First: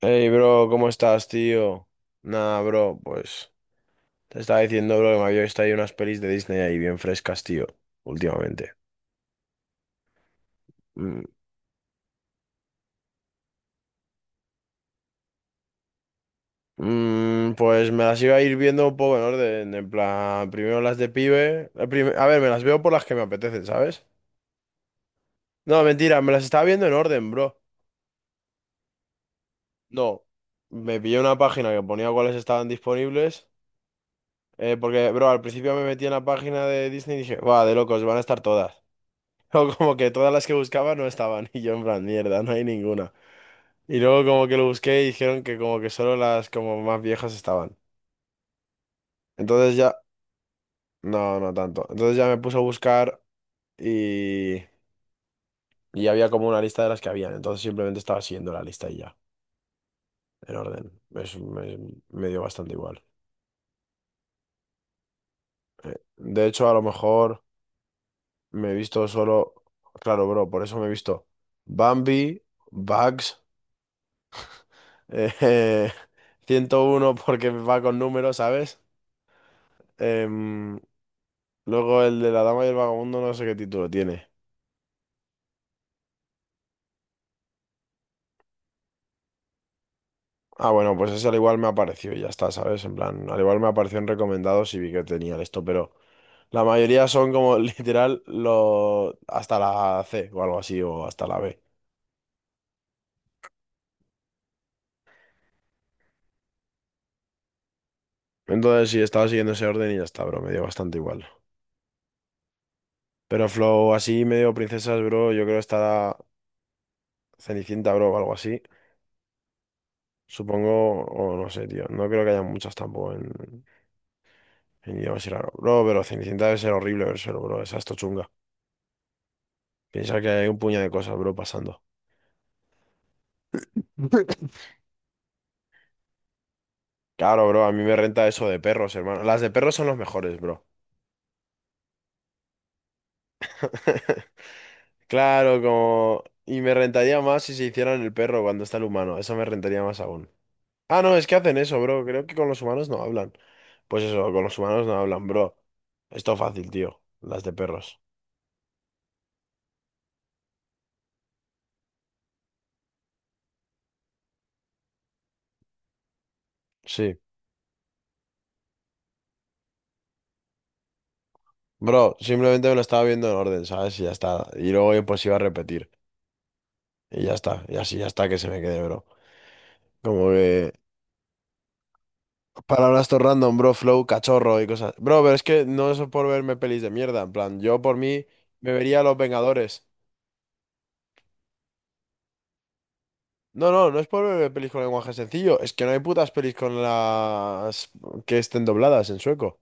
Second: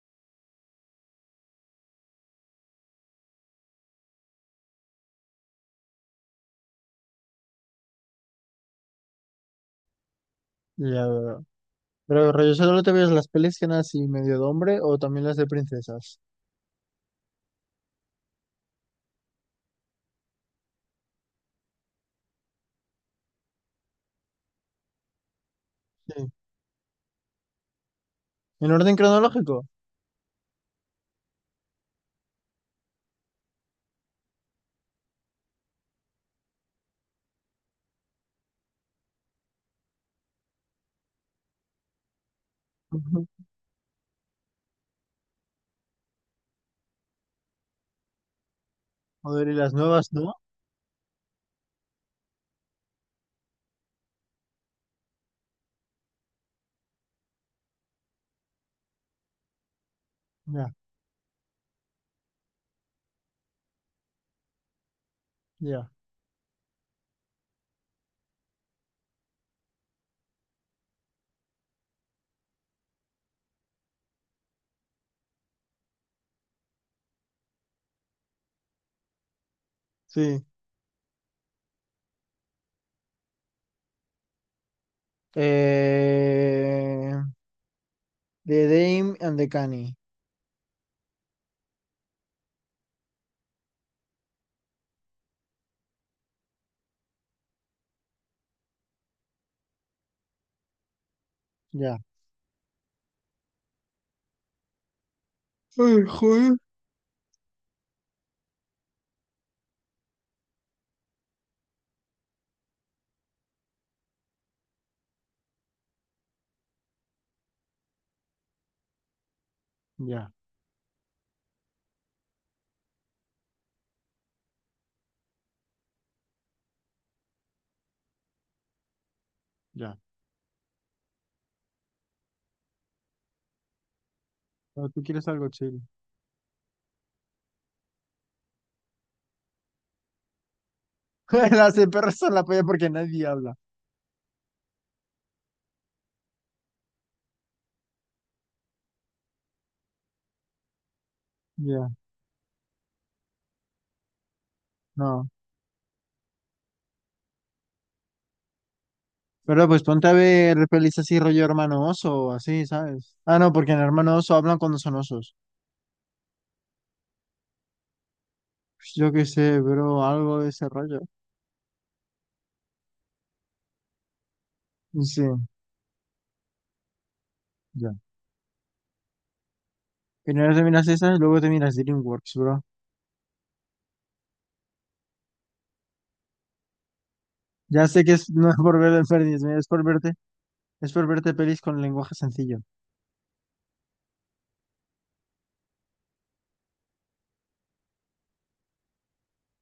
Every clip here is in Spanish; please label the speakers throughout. Speaker 1: Hey, bro, ¿cómo estás, tío? Nada, bro, pues te estaba diciendo, bro, que me había visto ahí unas pelis de Disney ahí bien frescas, tío, últimamente.
Speaker 2: Ya
Speaker 1: Mm,
Speaker 2: veo. Pero rollo, ¿solo te ves las pelis que eran así medio de hombre o también las de princesas?
Speaker 1: pues me las iba a ir viendo un poco en orden, en plan, primero las de pibe. A ver, me las veo por las que me apetecen, ¿sabes? No, mentira,
Speaker 2: Sí.
Speaker 1: me las estaba viendo en orden, bro.
Speaker 2: ¿En orden cronológico?
Speaker 1: No, me pillé una página que ponía cuáles estaban disponibles, porque, bro, al principio me metí en la página de Disney y dije, va, de locos, van a estar todas. O como que todas las que buscaba no estaban y yo en plan, mierda, no hay ninguna.
Speaker 2: Ujú.
Speaker 1: Y luego como que lo busqué y dijeron que como que solo las como más viejas estaban.
Speaker 2: Joder, y las
Speaker 1: Entonces ya,
Speaker 2: nuevas, ¿no?
Speaker 1: no, no tanto. Entonces ya me puse a buscar y, y había como una lista de las que habían. Entonces simplemente estaba siguiendo la lista y ya, en
Speaker 2: Ya,
Speaker 1: orden. Me dio bastante igual.
Speaker 2: ya.
Speaker 1: De hecho, a lo mejor me he visto solo, claro, bro, por eso me he visto Bambi, Bugs, eh, 101 porque va con números, ¿sabes?
Speaker 2: Sí.
Speaker 1: Em, Luego el de la dama y el vagabundo, no sé qué título tiene.
Speaker 2: Eh... The Dame and the Canny.
Speaker 1: Ah, bueno, pues ese al igual me apareció y ya está, ¿sabes? En plan, al igual me apareció en recomendados y vi que tenía esto, pero la mayoría son como literal lo hasta la C o algo así, o hasta la B.
Speaker 2: Ya. Ay, joder.
Speaker 1: Entonces sí, estaba siguiendo ese orden y ya está, bro, me dio bastante igual. Pero Flow así medio princesas, bro, yo creo que estará Cenicienta, bro, o algo así.
Speaker 2: Ya,
Speaker 1: Supongo, o no sé, tío. No creo que haya muchas tampoco en idiomas y raro. Bro, pero Cenicienta debe ser horrible ver solo, bro, esa esto chunga.
Speaker 2: ya.
Speaker 1: Piensa que hay un puño de cosas, bro, pasando.
Speaker 2: Pero tú quieres algo chill.
Speaker 1: Claro, bro, a mí me renta eso de perros, hermano. Las de perros son los mejores, bro.
Speaker 2: Las de perros son la polla porque nadie habla.
Speaker 1: Claro, como. Y me rentaría más si se hicieran el perro cuando está el humano. Eso me rentaría más aún. Ah, no, es que hacen eso,
Speaker 2: Ya,
Speaker 1: bro. Creo que con los humanos no hablan. Pues eso, con los humanos no hablan,
Speaker 2: no.
Speaker 1: bro. Esto fácil, tío. Las de perros.
Speaker 2: Pero pues ponte a ver pelis así rollo hermano oso o así, ¿sabes? Ah, no, porque en hermano oso hablan cuando son osos.
Speaker 1: Sí.
Speaker 2: Pues yo qué sé, bro, algo de ese rollo.
Speaker 1: Bro, simplemente me lo estaba viendo en orden, ¿sabes? Y ya está. Y luego
Speaker 2: Sí,
Speaker 1: pues iba a repetir. Y ya está. Y
Speaker 2: ya.
Speaker 1: así ya está que se me quede, bro. Como
Speaker 2: Primero
Speaker 1: que.
Speaker 2: terminas miras esa y luego terminas DreamWorks, bro.
Speaker 1: Palabras todo random, bro, flow, cachorro y cosas. Bro, pero es que no es por verme pelis de mierda. En plan, yo
Speaker 2: Ya
Speaker 1: por
Speaker 2: sé que es,
Speaker 1: mí
Speaker 2: no es
Speaker 1: me
Speaker 2: por ver
Speaker 1: vería
Speaker 2: el
Speaker 1: Los
Speaker 2: Fernis,
Speaker 1: Vengadores.
Speaker 2: es por verte pelis con lenguaje sencillo.
Speaker 1: No, no, no es por verme pelis con lenguaje sencillo. Es que no hay putas pelis con las que estén dobladas en sueco.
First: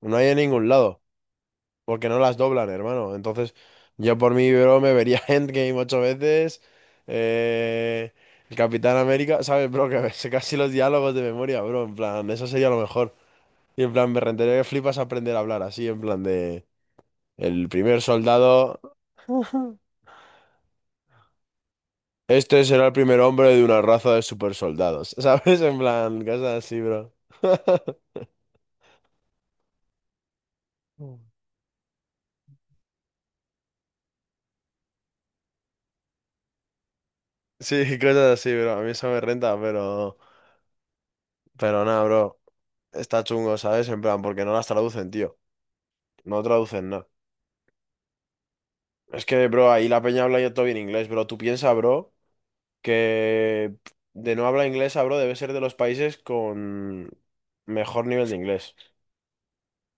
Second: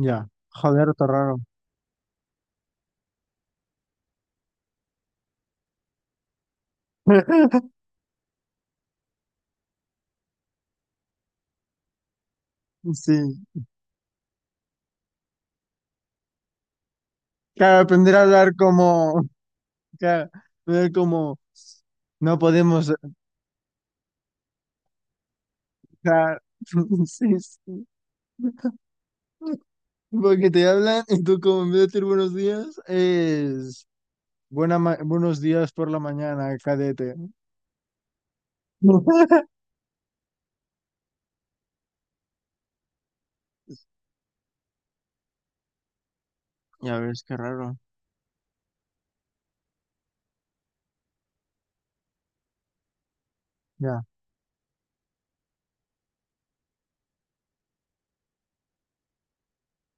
Speaker 1: No hay en ningún
Speaker 2: Joder,
Speaker 1: lado.
Speaker 2: todo raro.
Speaker 1: Porque no las doblan, hermano. Entonces, yo por mí, bro, me vería Endgame ocho veces. Eh. El Capitán América, ¿sabes, bro? Que me sé casi los diálogos de memoria, bro. En plan, eso sería lo mejor.
Speaker 2: Sí.
Speaker 1: Y en plan, me rentaría que flipas aprender a hablar así, en plan de. El
Speaker 2: Claro,
Speaker 1: primer
Speaker 2: aprender a hablar
Speaker 1: soldado.
Speaker 2: como, claro, ver como no
Speaker 1: Este será
Speaker 2: podemos.
Speaker 1: el primer hombre de una raza de supersoldados. ¿Sabes? En plan,
Speaker 2: Claro.
Speaker 1: cosas así, bro.
Speaker 2: Sí, sí. Porque te hablan y tú como en vez de decir buenos días es buenos días por la mañana, cadete.
Speaker 1: Sí, cosas así, bro. A mí eso me renta, pero. Pero nada, bro. Está chungo, ¿sabes? En plan, porque no las traducen, tío. No traducen
Speaker 2: Ya
Speaker 1: nada.
Speaker 2: ves, qué raro.
Speaker 1: Es que, bro, ahí la peña habla ya todo bien inglés, bro. Tú piensas, bro, que
Speaker 2: Ya.
Speaker 1: de no habla inglesa, bro, debe ser de los países con mejor nivel de inglés.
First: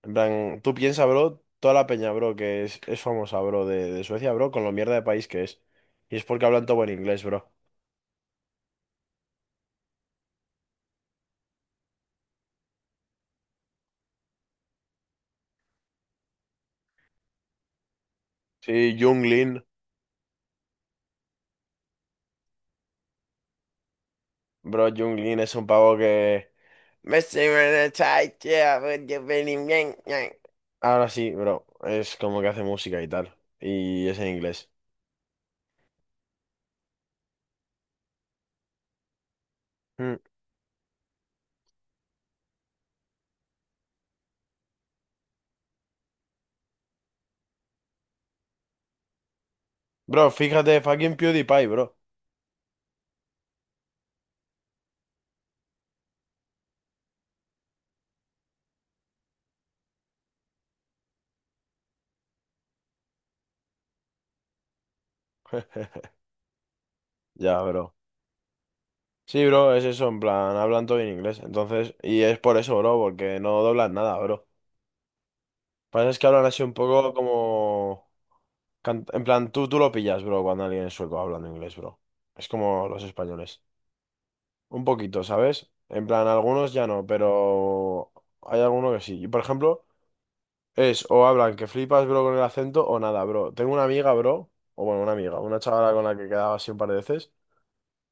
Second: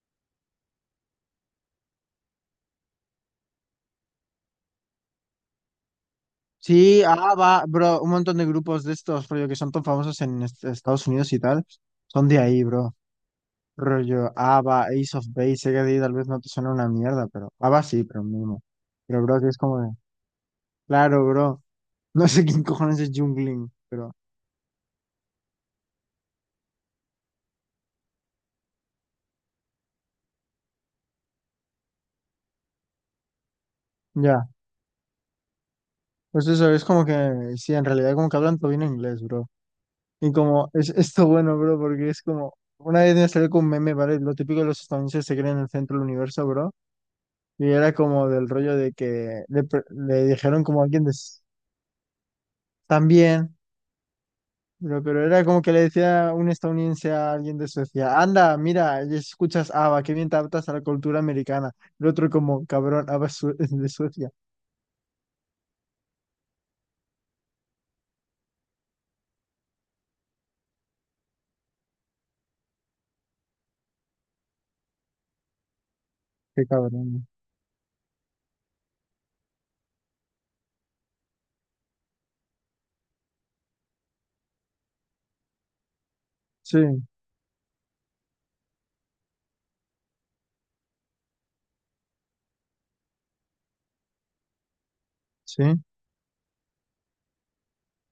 Speaker 1: En plan, tú piensas, bro, toda la peña, bro, que es famosa, bro, de Suecia, bro, con lo mierda de país que es. Y es porque hablan todo buen
Speaker 2: Sí,
Speaker 1: inglés,
Speaker 2: ah,
Speaker 1: bro.
Speaker 2: va, bro, un montón de grupos de estos, rollo, que son tan famosos en Estados Unidos y tal, son de ahí, bro. Rollo, ABBA, Ace of Base, sé que a ti tal vez no te suena una mierda, pero ABBA sí, pero mínimo.
Speaker 1: Sí,
Speaker 2: Pero,
Speaker 1: Jung
Speaker 2: bro, que es
Speaker 1: Lin.
Speaker 2: como de, claro, bro, no sé quién cojones es Jungling, pero
Speaker 1: Bro, Jung Lin es un pavo que. Ahora sí, bro, es como que hace música y tal. Y es en
Speaker 2: ya.
Speaker 1: inglés.
Speaker 2: Pues eso, es como que, sí, en realidad como que hablan todo bien inglés, bro.
Speaker 1: Mm.
Speaker 2: Y como, es esto bueno, bro, porque es como, una vez me salió con un meme, ¿vale? Lo típico de los estadounidenses se creen en el centro del universo, bro. Y era como del rollo de que le, le
Speaker 1: Bro,
Speaker 2: dijeron
Speaker 1: fíjate,
Speaker 2: como a alguien
Speaker 1: fucking PewDiePie, bro.
Speaker 2: también, pero era como que le decía un estadounidense a alguien de Suecia, anda, mira, y escuchas ABBA, qué bien te adaptas a la cultura americana. El otro como, cabrón, ABBA es es de Suecia.
Speaker 1: Ya, bro. Sí, bro, es eso, en plan, hablan todo en inglés. Entonces, y es por eso, bro, porque no doblan nada, bro. Pasa es que hablan así
Speaker 2: Qué
Speaker 1: un
Speaker 2: cabrón,
Speaker 1: poco
Speaker 2: ¿no?
Speaker 1: como. En plan, tú lo pillas, bro, cuando alguien es sueco hablando inglés, bro. Es como los españoles. Un poquito, ¿sabes? En plan, algunos
Speaker 2: Sí,
Speaker 1: ya no, pero hay alguno que sí. Y por ejemplo, es o hablan que flipas, bro, con el acento o nada, bro. Tengo una amiga, bro, o bueno, una amiga, una
Speaker 2: sí,
Speaker 1: chavala con la que quedaba así un par de veces.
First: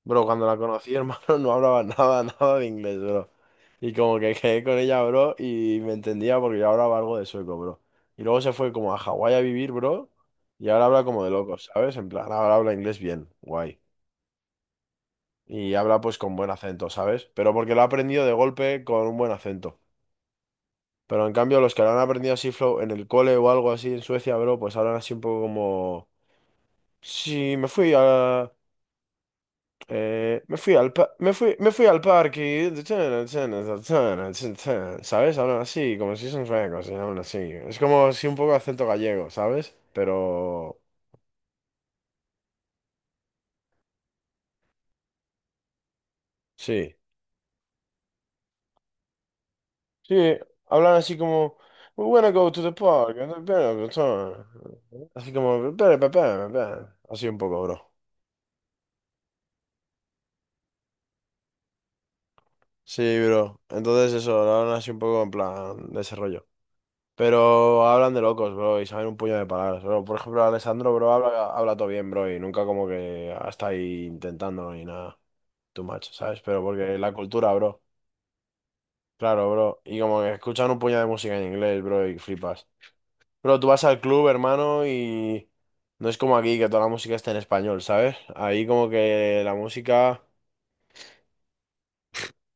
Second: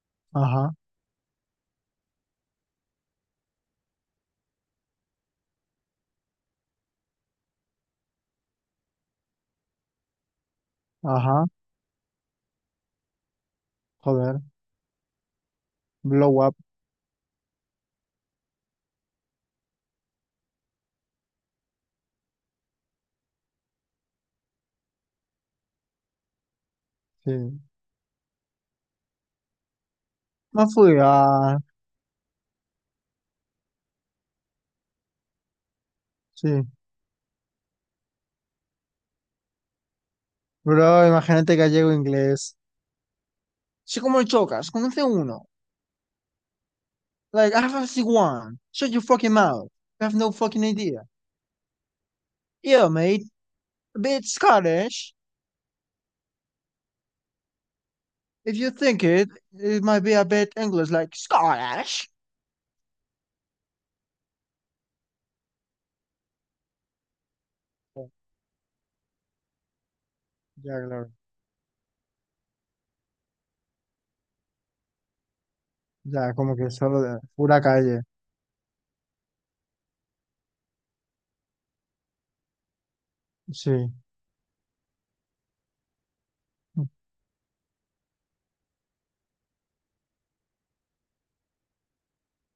Speaker 1: Bro, cuando la
Speaker 2: ajá,
Speaker 1: conocí, hermano, no hablaba nada, nada de inglés, bro. Y como que quedé con ella, bro, y me entendía porque yo hablaba algo de sueco, bro. Y luego se fue como a Hawái a vivir, bro, y ahora habla como de
Speaker 2: ajá,
Speaker 1: locos, ¿sabes? En plan, ahora habla inglés bien, guay.
Speaker 2: joder,
Speaker 1: Y habla pues con
Speaker 2: blow
Speaker 1: buen
Speaker 2: up,
Speaker 1: acento, ¿sabes? Pero porque lo ha aprendido de golpe con un buen acento. Pero en cambio, los que lo han aprendido así flow en el cole o algo así en Suecia, bro, pues hablan así un poco como. Sí,
Speaker 2: sí.
Speaker 1: me fui a. Me
Speaker 2: No
Speaker 1: fui al pa- me fui,
Speaker 2: fugar,
Speaker 1: me fui al parque, ¿sabes? Hablan así, como si son
Speaker 2: sí.
Speaker 1: suecos, y hablan así. Es como si un poco acento gallego, ¿sabes? Pero
Speaker 2: Bro, imagínate gallego inglés. Sí, como el chocas, conoce uno.
Speaker 1: sí,
Speaker 2: Like, I have a C1. Shut your fucking mouth. You have no
Speaker 1: sí,
Speaker 2: fucking
Speaker 1: hablan
Speaker 2: idea.
Speaker 1: así como We wanna go to the
Speaker 2: Yeah,
Speaker 1: park.
Speaker 2: mate. A bit Scottish.
Speaker 1: Así como así un poco, bro.
Speaker 2: If you think it, it might be a bit English, like Scottish.
Speaker 1: Sí, bro. Entonces eso, hablan así un poco en plan desarrollo. Pero hablan de locos, bro, y saben un puño de palabras, bro. Por ejemplo,
Speaker 2: Ya,
Speaker 1: Alessandro,
Speaker 2: claro.
Speaker 1: bro, habla, habla todo bien, bro, y nunca como que está ahí intentando ni nada. Too much,
Speaker 2: Ya,
Speaker 1: ¿sabes?
Speaker 2: como
Speaker 1: Pero
Speaker 2: que
Speaker 1: porque
Speaker 2: solo
Speaker 1: la
Speaker 2: de
Speaker 1: cultura,
Speaker 2: pura
Speaker 1: bro.
Speaker 2: calle.
Speaker 1: Claro, bro. Y como que escuchan un puño de música en inglés, bro, y flipas. Bro, tú vas
Speaker 2: Sí.
Speaker 1: al club, hermano, y no es como aquí que toda la música está en español, ¿sabes? Ahí como que la música.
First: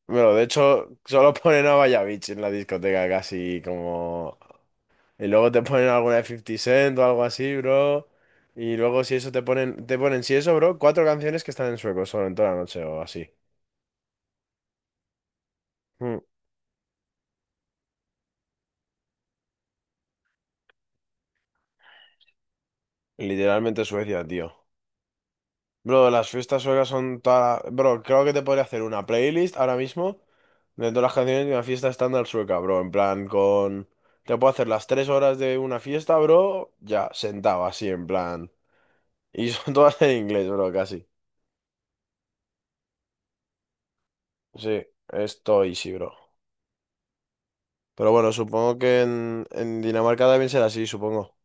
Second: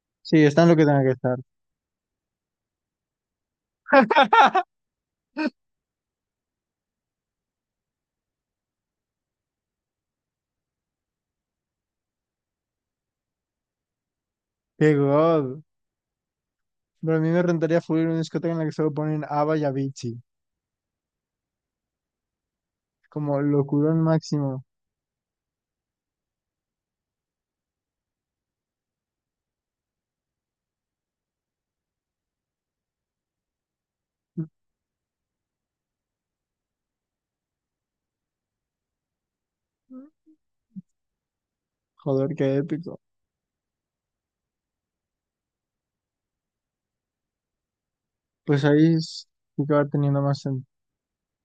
Speaker 1: Bueno,
Speaker 2: Sí,
Speaker 1: de
Speaker 2: están lo que
Speaker 1: hecho,
Speaker 2: tenga que
Speaker 1: solo
Speaker 2: estar.
Speaker 1: ponen a Vallabich en la discoteca casi como Y luego te ponen alguna de 50 Cent o algo así, bro. Y luego si eso te ponen, si eso, bro, cuatro canciones que están en sueco solo en toda la noche o así.
Speaker 2: Qué god.
Speaker 1: Mm.
Speaker 2: Pero a mí me rentaría full ir a una discoteca en la que solo ponen ABBA y Avicii. Como
Speaker 1: Literalmente
Speaker 2: locurón
Speaker 1: Suecia, tío.
Speaker 2: máximo.
Speaker 1: Bro, las fiestas suecas son toda Bro, creo que te podría hacer una playlist ahora mismo de todas las canciones de una fiesta estándar sueca, bro. En plan, con. Te puedo hacer las tres horas de una fiesta, bro, ya, sentado así, en plan. Y son todas en inglés, bro, casi.
Speaker 2: Joder, qué épico.
Speaker 1: Sí, esto easy, bro. Pero bueno,
Speaker 2: Pues
Speaker 1: supongo que
Speaker 2: sí que
Speaker 1: en
Speaker 2: va teniendo
Speaker 1: Dinamarca
Speaker 2: más
Speaker 1: también será
Speaker 2: sen-
Speaker 1: así, supongo.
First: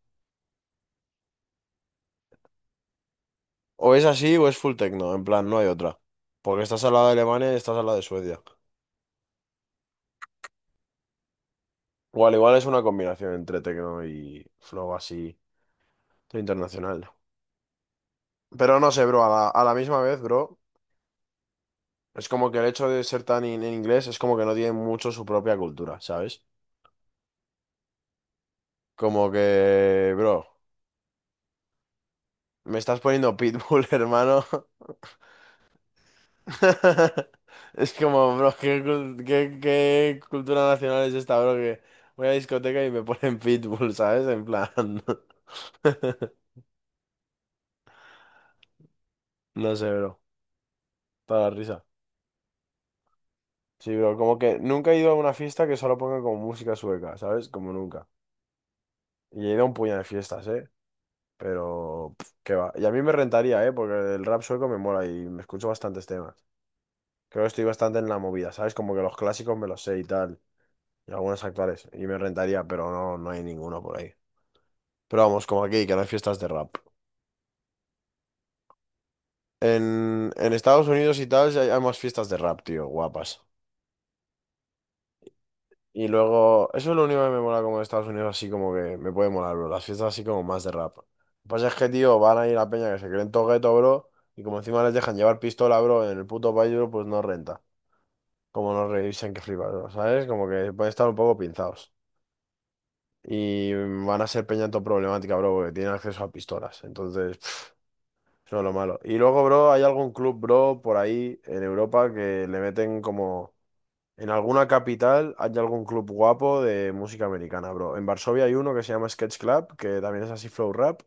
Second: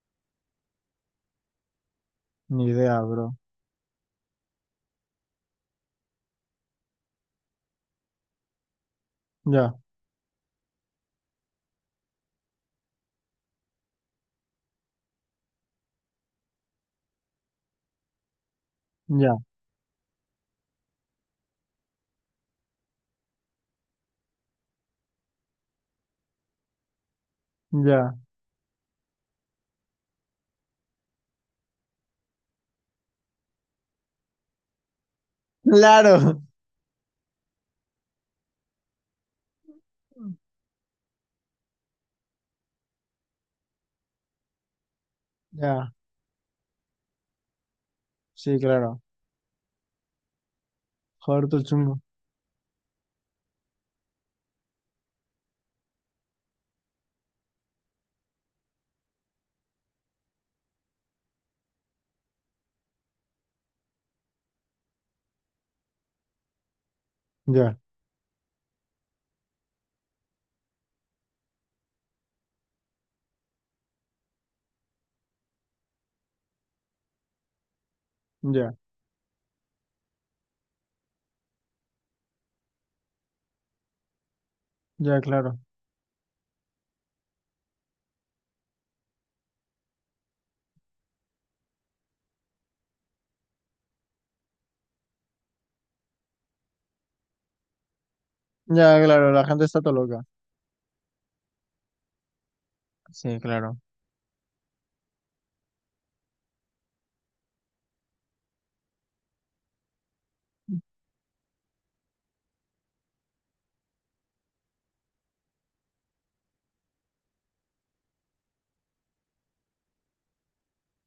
Speaker 2: Ni idea, bro.
Speaker 1: O es así o es full techno, en plan, no hay otra. Porque estás al lado de Alemania y estás al lado de Suecia.
Speaker 2: Ya,
Speaker 1: Igual, igual es una combinación entre techno y flow así internacional. Pero no sé, bro,
Speaker 2: ya,
Speaker 1: a la misma vez, bro, es como que el hecho de ser tan en inglés es como que no tiene mucho su propia cultura, ¿sabes?
Speaker 2: ya.
Speaker 1: Como que, bro, me estás poniendo Pitbull, hermano.
Speaker 2: ¡Claro!
Speaker 1: Es como, bro, ¿qué cultura nacional es esta, bro? Que voy a la discoteca y me ponen Pitbull, ¿sabes? En plan.
Speaker 2: Ya, sí, claro.
Speaker 1: No sé, bro. Para
Speaker 2: Joder,
Speaker 1: la
Speaker 2: todo
Speaker 1: risa.
Speaker 2: chungo.
Speaker 1: Sí, bro, como que nunca he ido a una fiesta que solo ponga como música sueca, ¿sabes? Como nunca. Y he ido a un puñado de fiestas, ¿eh? Pero, pf, qué va. Y a mí me rentaría, ¿eh? Porque el rap sueco me mola y me escucho bastantes temas. Creo que estoy
Speaker 2: Ya,
Speaker 1: bastante en la movida, ¿sabes? Como que los clásicos me los sé y tal. Y algunos actuales. Y me rentaría, pero no, no hay ninguno por ahí. Pero vamos, como aquí, que no hay fiestas de rap.
Speaker 2: ya,
Speaker 1: En Estados Unidos y tal, sí hay más fiestas de rap, tío, guapas.
Speaker 2: ya, claro.
Speaker 1: Y luego, eso es lo único que me mola como de Estados Unidos, así como que me puede molar, bro. Las fiestas así como más de rap. Lo que pasa es que, tío, van a ir la peña que se creen todo gueto, bro. Y como encima les dejan llevar pistola, bro, en el puto país, bro, pues no renta. Como no
Speaker 2: Ya,
Speaker 1: revisan
Speaker 2: claro,
Speaker 1: que
Speaker 2: la gente
Speaker 1: flipas,
Speaker 2: está
Speaker 1: bro,
Speaker 2: todo loca.
Speaker 1: ¿sabes? Como que pueden estar un poco pinzados.
Speaker 2: Sí,
Speaker 1: Y
Speaker 2: claro.
Speaker 1: van a ser peña todo problemática, bro, porque tienen acceso a pistolas. Entonces, pff, eso es lo malo. Y luego, bro, hay algún club, bro, por ahí en Europa que le meten como. En alguna capital hay algún club guapo de música americana, bro. En Varsovia hay uno que se llama Sketch Club, que también es así flow rap.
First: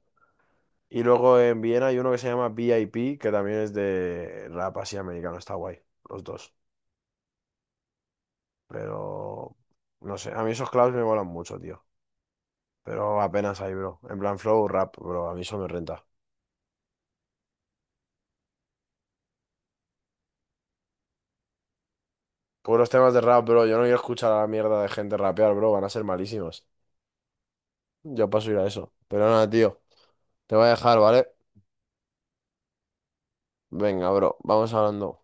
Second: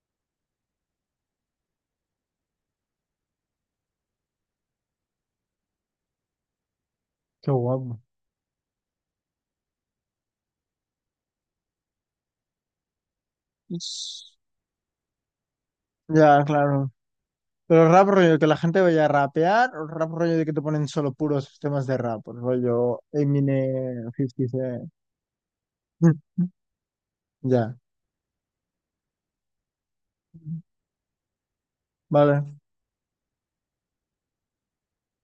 Speaker 1: Y luego en Viena hay uno que se llama VIP, que también es de rap así americano. Está guay, los dos.
Speaker 2: Qué guapo.
Speaker 1: Pero. No sé, a mí esos clubs me molan mucho, tío. Pero apenas hay, bro. En
Speaker 2: Ish.
Speaker 1: plan flow rap, bro. A mí eso me renta.
Speaker 2: Ya, claro. Pero rap rollo, que la gente vaya a rapear, o rap rollo de que te ponen solo puros temas de rap,
Speaker 1: Puros
Speaker 2: rollo
Speaker 1: temas de rap, bro. Yo no quiero
Speaker 2: Eminem,
Speaker 1: escuchar a la
Speaker 2: 50
Speaker 1: mierda de
Speaker 2: Cent.
Speaker 1: gente rapear, bro. Van a ser malísimos.
Speaker 2: Ya,
Speaker 1: Yo paso a ir a eso. Pero nada, tío. Te voy a dejar, ¿vale?
Speaker 2: vale.
Speaker 1: Venga, bro. Vamos hablando.